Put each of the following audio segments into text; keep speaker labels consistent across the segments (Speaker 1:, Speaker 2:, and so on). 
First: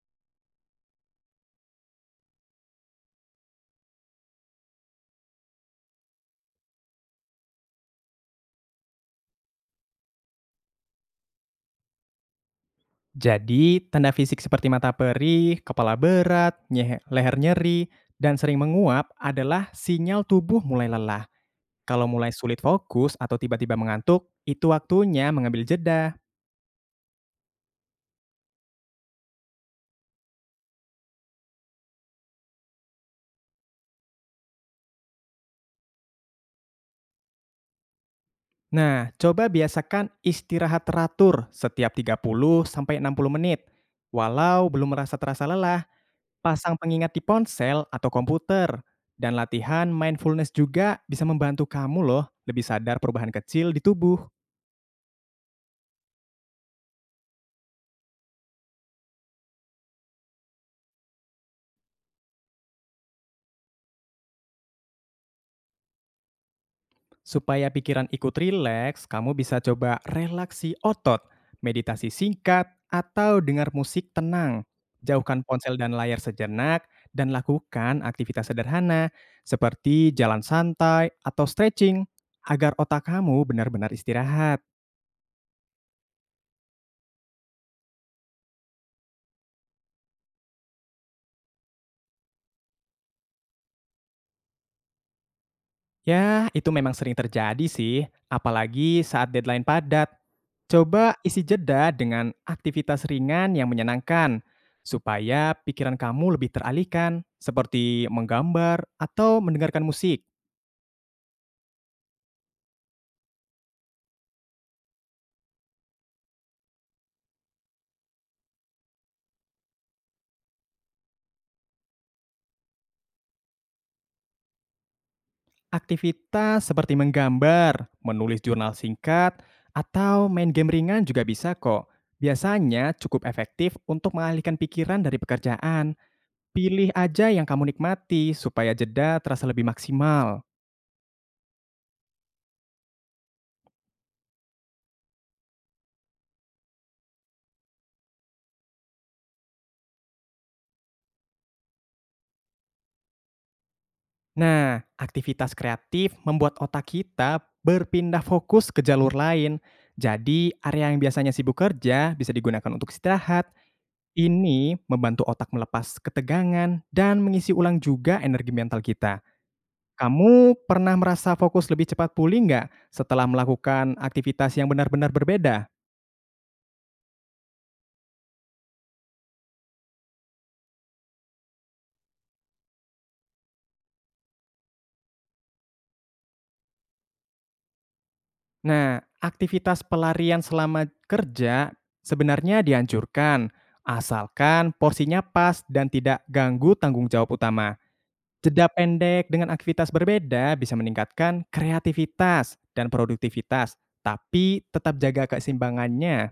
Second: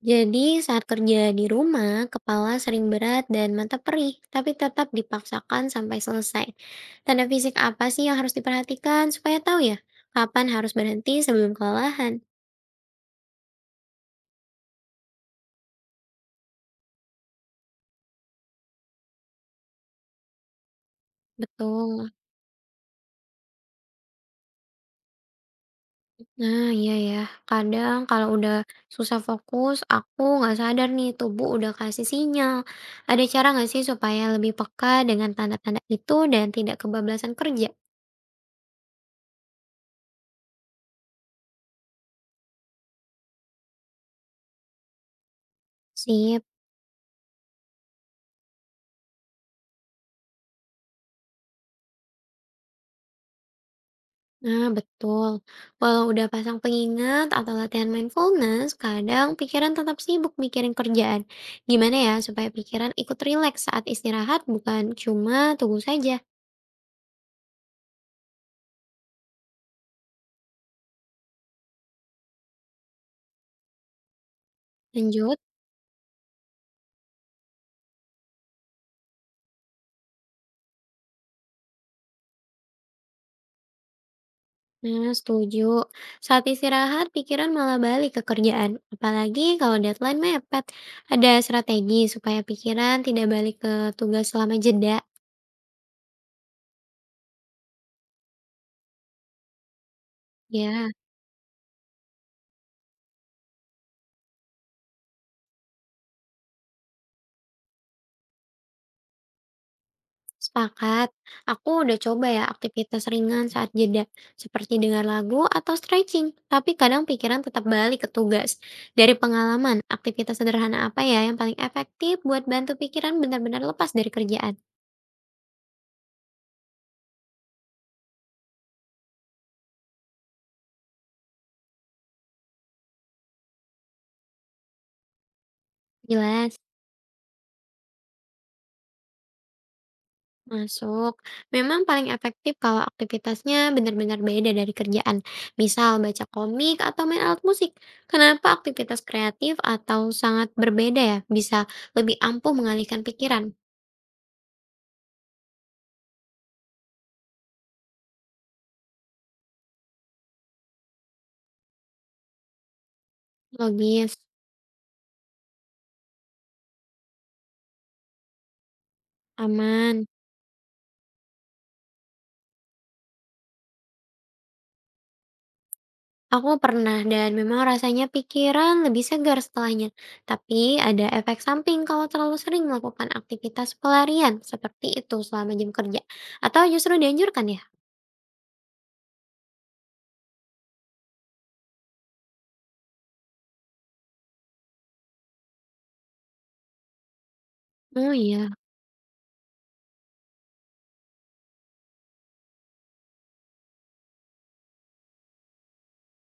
Speaker 1: Jadi saat kerja di rumah, kepala sering berat dan mata perih, tapi tetap dipaksakan sampai selesai. Tanda fisik apa sih yang harus diperhatikan supaya tahu ya kapan harus berhenti sebelum kelelahan?
Speaker 2: Jadi, tanda fisik seperti mata perih, kepala berat, leher nyeri, dan sering menguap adalah sinyal tubuh mulai lelah. Kalau
Speaker 1: Betul.
Speaker 2: mulai sulit fokus atau tiba-tiba mengantuk, itu waktunya mengambil jeda.
Speaker 1: Nah, iya ya. Kadang kalau udah susah fokus, aku nggak sadar nih tubuh udah kasih sinyal. Ada cara nggak sih supaya lebih peka dengan tanda-tanda itu dan tidak kebablasan kerja?
Speaker 2: Nah, coba biasakan istirahat teratur setiap 30 sampai 60 menit. Walau belum terasa lelah,
Speaker 1: Sip.
Speaker 2: pasang pengingat di ponsel atau komputer. Dan latihan mindfulness juga bisa membantu kamu loh lebih sadar perubahan kecil di tubuh.
Speaker 1: Nah, betul. Walau udah pasang pengingat atau latihan mindfulness, kadang pikiran tetap sibuk mikirin kerjaan. Gimana ya supaya pikiran ikut rileks saat istirahat, bukan cuma tunggu saja.
Speaker 2: Supaya pikiran ikut rileks, kamu bisa coba relaksi otot, meditasi singkat, atau dengar musik tenang.
Speaker 1: Lanjut.
Speaker 2: Jauhkan ponsel dan layar sejenak, dan lakukan aktivitas sederhana seperti jalan santai atau stretching agar otak kamu benar-benar istirahat.
Speaker 1: Nah, setuju. Saat istirahat, pikiran malah balik ke kerjaan. Apalagi kalau deadline mepet. Ada strategi supaya pikiran tidak balik ke tugas selama jeda.
Speaker 2: Ya, itu memang sering terjadi sih, apalagi saat deadline padat.
Speaker 1: Ya.
Speaker 2: Coba isi jeda dengan aktivitas ringan yang menyenangkan, supaya pikiran kamu lebih teralihkan, seperti menggambar atau mendengarkan musik.
Speaker 1: Sepakat. Aku udah coba ya aktivitas ringan saat jeda, seperti dengar lagu atau stretching, tapi kadang pikiran tetap balik ke tugas. Dari pengalaman, aktivitas sederhana apa ya yang paling efektif buat bantu pikiran benar-benar lepas dari kerjaan?
Speaker 2: Aktivitas seperti menggambar, menulis jurnal singkat, atau main game ringan juga bisa kok. Biasanya cukup efektif untuk mengalihkan pikiran dari pekerjaan.
Speaker 1: Jelas,
Speaker 2: Pilih aja yang kamu nikmati supaya jeda terasa lebih maksimal.
Speaker 1: masuk. Memang paling efektif kalau aktivitasnya benar-benar beda dari kerjaan. Misal baca komik atau main alat musik. Kenapa aktivitas kreatif atau sangat berbeda ya bisa lebih ampuh mengalihkan pikiran?
Speaker 2: Nah, aktivitas kreatif membuat otak kita berpindah fokus ke jalur lain. Jadi, area yang biasanya sibuk kerja bisa digunakan untuk istirahat.
Speaker 1: Logis.
Speaker 2: Ini membantu otak melepas ketegangan dan mengisi ulang juga energi mental kita.
Speaker 1: Aman.
Speaker 2: Kamu pernah merasa fokus lebih cepat pulih nggak setelah melakukan aktivitas yang benar-benar berbeda?
Speaker 1: Aku pernah dan memang rasanya pikiran lebih segar setelahnya. Tapi ada efek samping kalau terlalu sering melakukan aktivitas pelarian seperti itu selama jam kerja. Atau justru dianjurkan ya?
Speaker 2: Nah, aktivitas pelarian selama kerja sebenarnya dianjurkan, asalkan porsinya pas dan tidak ganggu tanggung jawab utama.
Speaker 1: Oh iya,
Speaker 2: Jeda pendek dengan aktivitas berbeda bisa meningkatkan kreativitas dan produktivitas, tapi tetap jaga keseimbangannya.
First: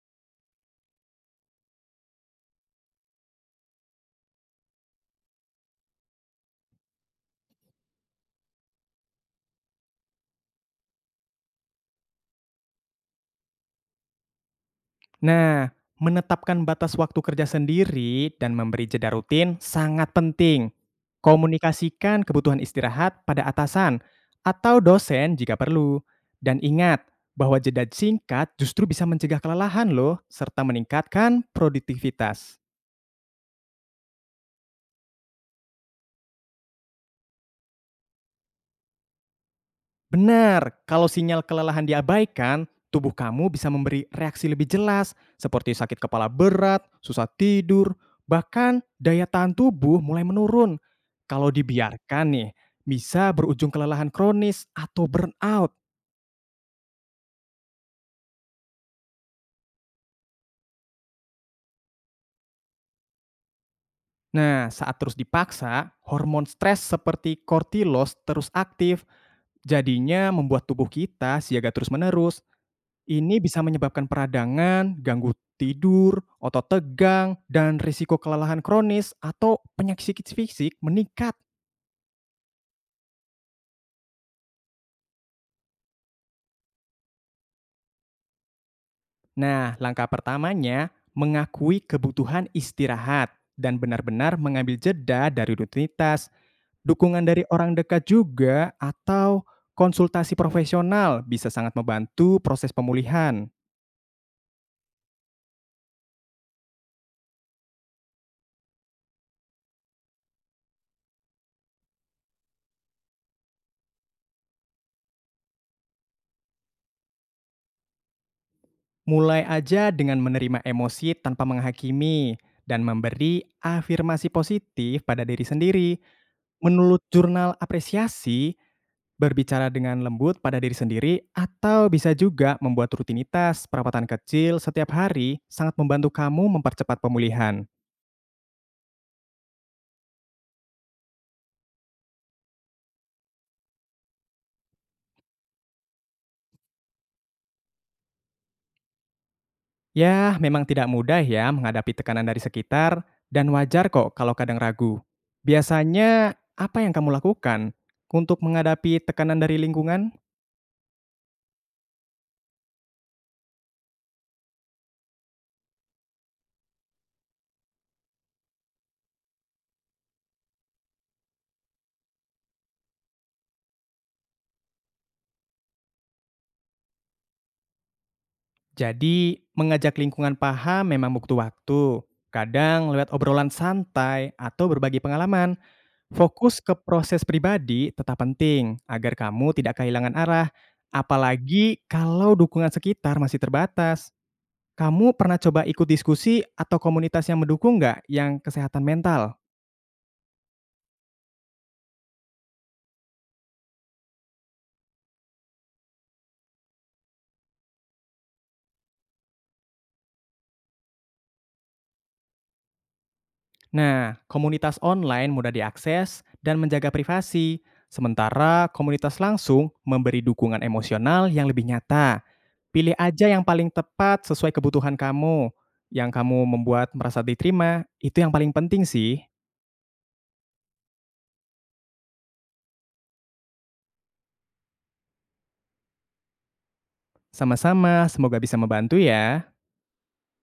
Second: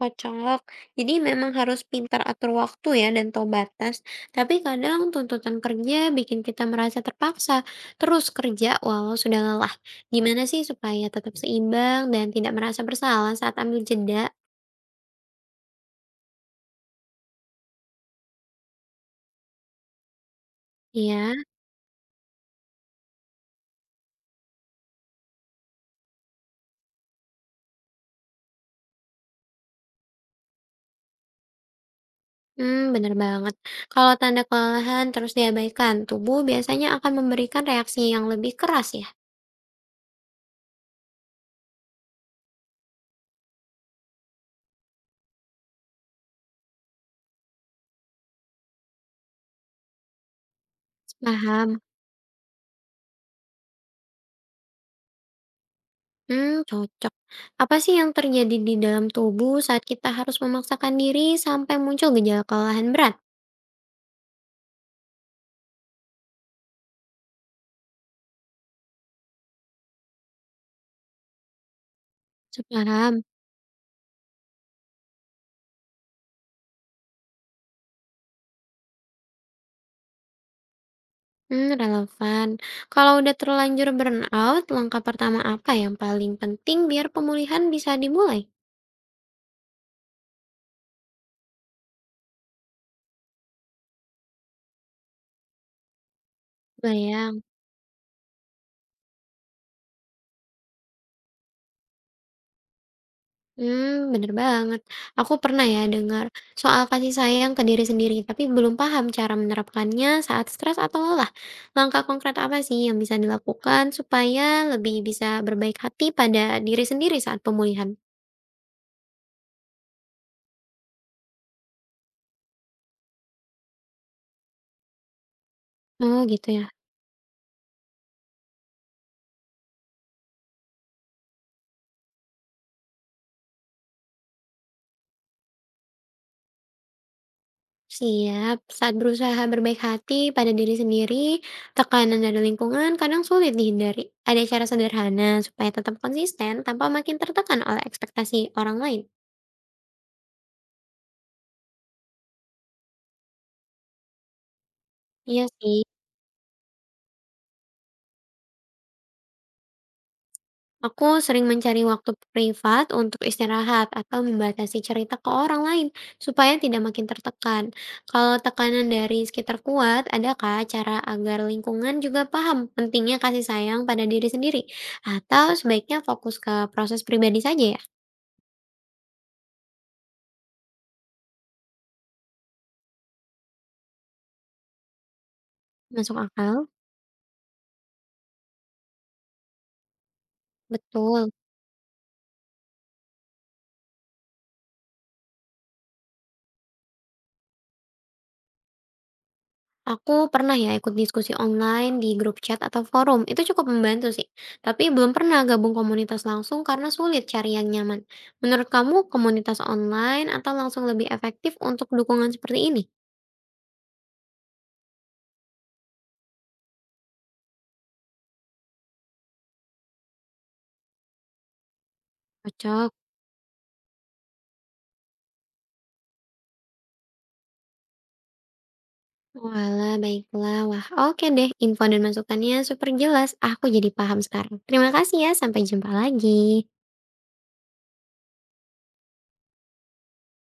Speaker 1: kocok. Jadi memang harus pintar atur waktu ya dan tahu batas. Tapi kadang tuntutan kerja bikin kita merasa terpaksa terus kerja walau sudah lelah. Gimana sih supaya tetap seimbang dan tidak merasa bersalah saat ambil jeda?
Speaker 2: Nah, menetapkan batas waktu kerja sendiri dan memberi jeda rutin sangat penting.
Speaker 1: Ya.
Speaker 2: Komunikasikan kebutuhan istirahat pada atasan atau dosen jika perlu. Dan ingat bahwa jeda singkat justru bisa mencegah kelelahan loh, serta meningkatkan produktivitas.
Speaker 1: Mmm, bener banget. Kalau tanda kelelahan terus diabaikan, tubuh biasanya akan memberikan reaksi yang lebih keras ya?
Speaker 2: Benar, kalau sinyal kelelahan diabaikan, tubuh kamu bisa memberi reaksi lebih jelas seperti sakit kepala berat, susah tidur, bahkan daya tahan tubuh mulai menurun. Kalau
Speaker 1: Paham.
Speaker 2: dibiarkan nih, bisa berujung kelelahan kronis atau burnout.
Speaker 1: Mmm, cocok. Apa sih yang terjadi di dalam tubuh saat kita harus memaksakan diri sampai muncul gejala kelelahan berat?
Speaker 2: Nah, saat terus dipaksa, hormon stres seperti kortilos terus aktif, jadinya membuat tubuh kita siaga terus-menerus.
Speaker 1: Paham?
Speaker 2: Ini bisa menyebabkan peradangan, ganggu tidur, otot tegang, dan risiko kelelahan kronis atau penyakit fisik meningkat.
Speaker 1: Mmm, relevan. Kalau udah terlanjur burnout, langkah pertama apa yang paling penting biar pemulihan bisa dimulai?
Speaker 2: Nah, langkah pertamanya mengakui kebutuhan istirahat dan benar-benar mengambil jeda dari rutinitas. Dukungan dari
Speaker 1: Bayang.
Speaker 2: orang dekat juga atau konsultasi profesional bisa sangat membantu proses pemulihan.
Speaker 1: Hmm, bener banget. Aku pernah ya dengar soal kasih sayang ke diri sendiri, tapi belum paham cara menerapkannya saat stres atau lelah. Langkah konkret apa sih yang bisa dilakukan supaya lebih bisa berbaik hati pada diri sendiri saat pemulihan?
Speaker 2: Mulai aja dengan menerima emosi tanpa menghakimi dan memberi afirmasi positif pada diri sendiri.
Speaker 1: Oh, gitu ya.
Speaker 2: Menurut jurnal apresiasi, berbicara dengan lembut pada diri sendiri atau bisa juga membuat rutinitas perawatan kecil setiap hari sangat membantu kamu mempercepat pemulihan.
Speaker 1: Siap. Saat berusaha berbaik hati pada diri sendiri, tekanan dari lingkungan kadang sulit dihindari. Ada cara sederhana supaya tetap konsisten tanpa makin tertekan oleh ekspektasi orang lain?
Speaker 2: Ya, memang tidak mudah ya menghadapi tekanan dari sekitar dan wajar kok kalau kadang ragu.
Speaker 1: Iya sih.
Speaker 2: Biasanya apa yang kamu lakukan untuk menghadapi tekanan dari lingkungan?
Speaker 1: Aku sering mencari waktu privat untuk istirahat atau membatasi cerita ke orang lain supaya tidak makin tertekan. Kalau tekanan dari sekitar kuat, adakah cara agar lingkungan juga paham pentingnya kasih sayang pada diri sendiri? Atau sebaiknya fokus ke proses pribadi saja ya?
Speaker 2: Jadi, mengajak lingkungan paham memang butuh waktu. Kadang lewat obrolan santai atau berbagi pengalaman,
Speaker 1: Masuk
Speaker 2: fokus
Speaker 1: akal?
Speaker 2: ke proses pribadi tetap penting agar kamu tidak kehilangan arah.
Speaker 1: Betul.
Speaker 2: Apalagi kalau dukungan sekitar masih terbatas. Kamu pernah coba ikut diskusi atau komunitas yang mendukung nggak yang kesehatan mental?
Speaker 1: Aku pernah ya ikut diskusi online di grup chat atau forum, itu cukup membantu sih. Tapi belum pernah gabung komunitas langsung karena sulit cari yang nyaman. Menurut kamu komunitas online atau langsung lebih efektif untuk dukungan seperti ini?
Speaker 2: Nah, komunitas online mudah diakses dan menjaga privasi, sementara komunitas langsung memberi dukungan emosional yang lebih nyata.
Speaker 1: Cocok.
Speaker 2: Pilih aja yang paling tepat sesuai kebutuhan kamu. Yang kamu membuat merasa diterima, itu yang paling penting sih.
Speaker 1: Walah, baiklah. Wah, oke deh. Info dan masukannya super jelas. Aku jadi paham sekarang. Terima kasih ya. Sampai jumpa lagi.
Speaker 2: Sama-sama, semoga bisa membantu ya.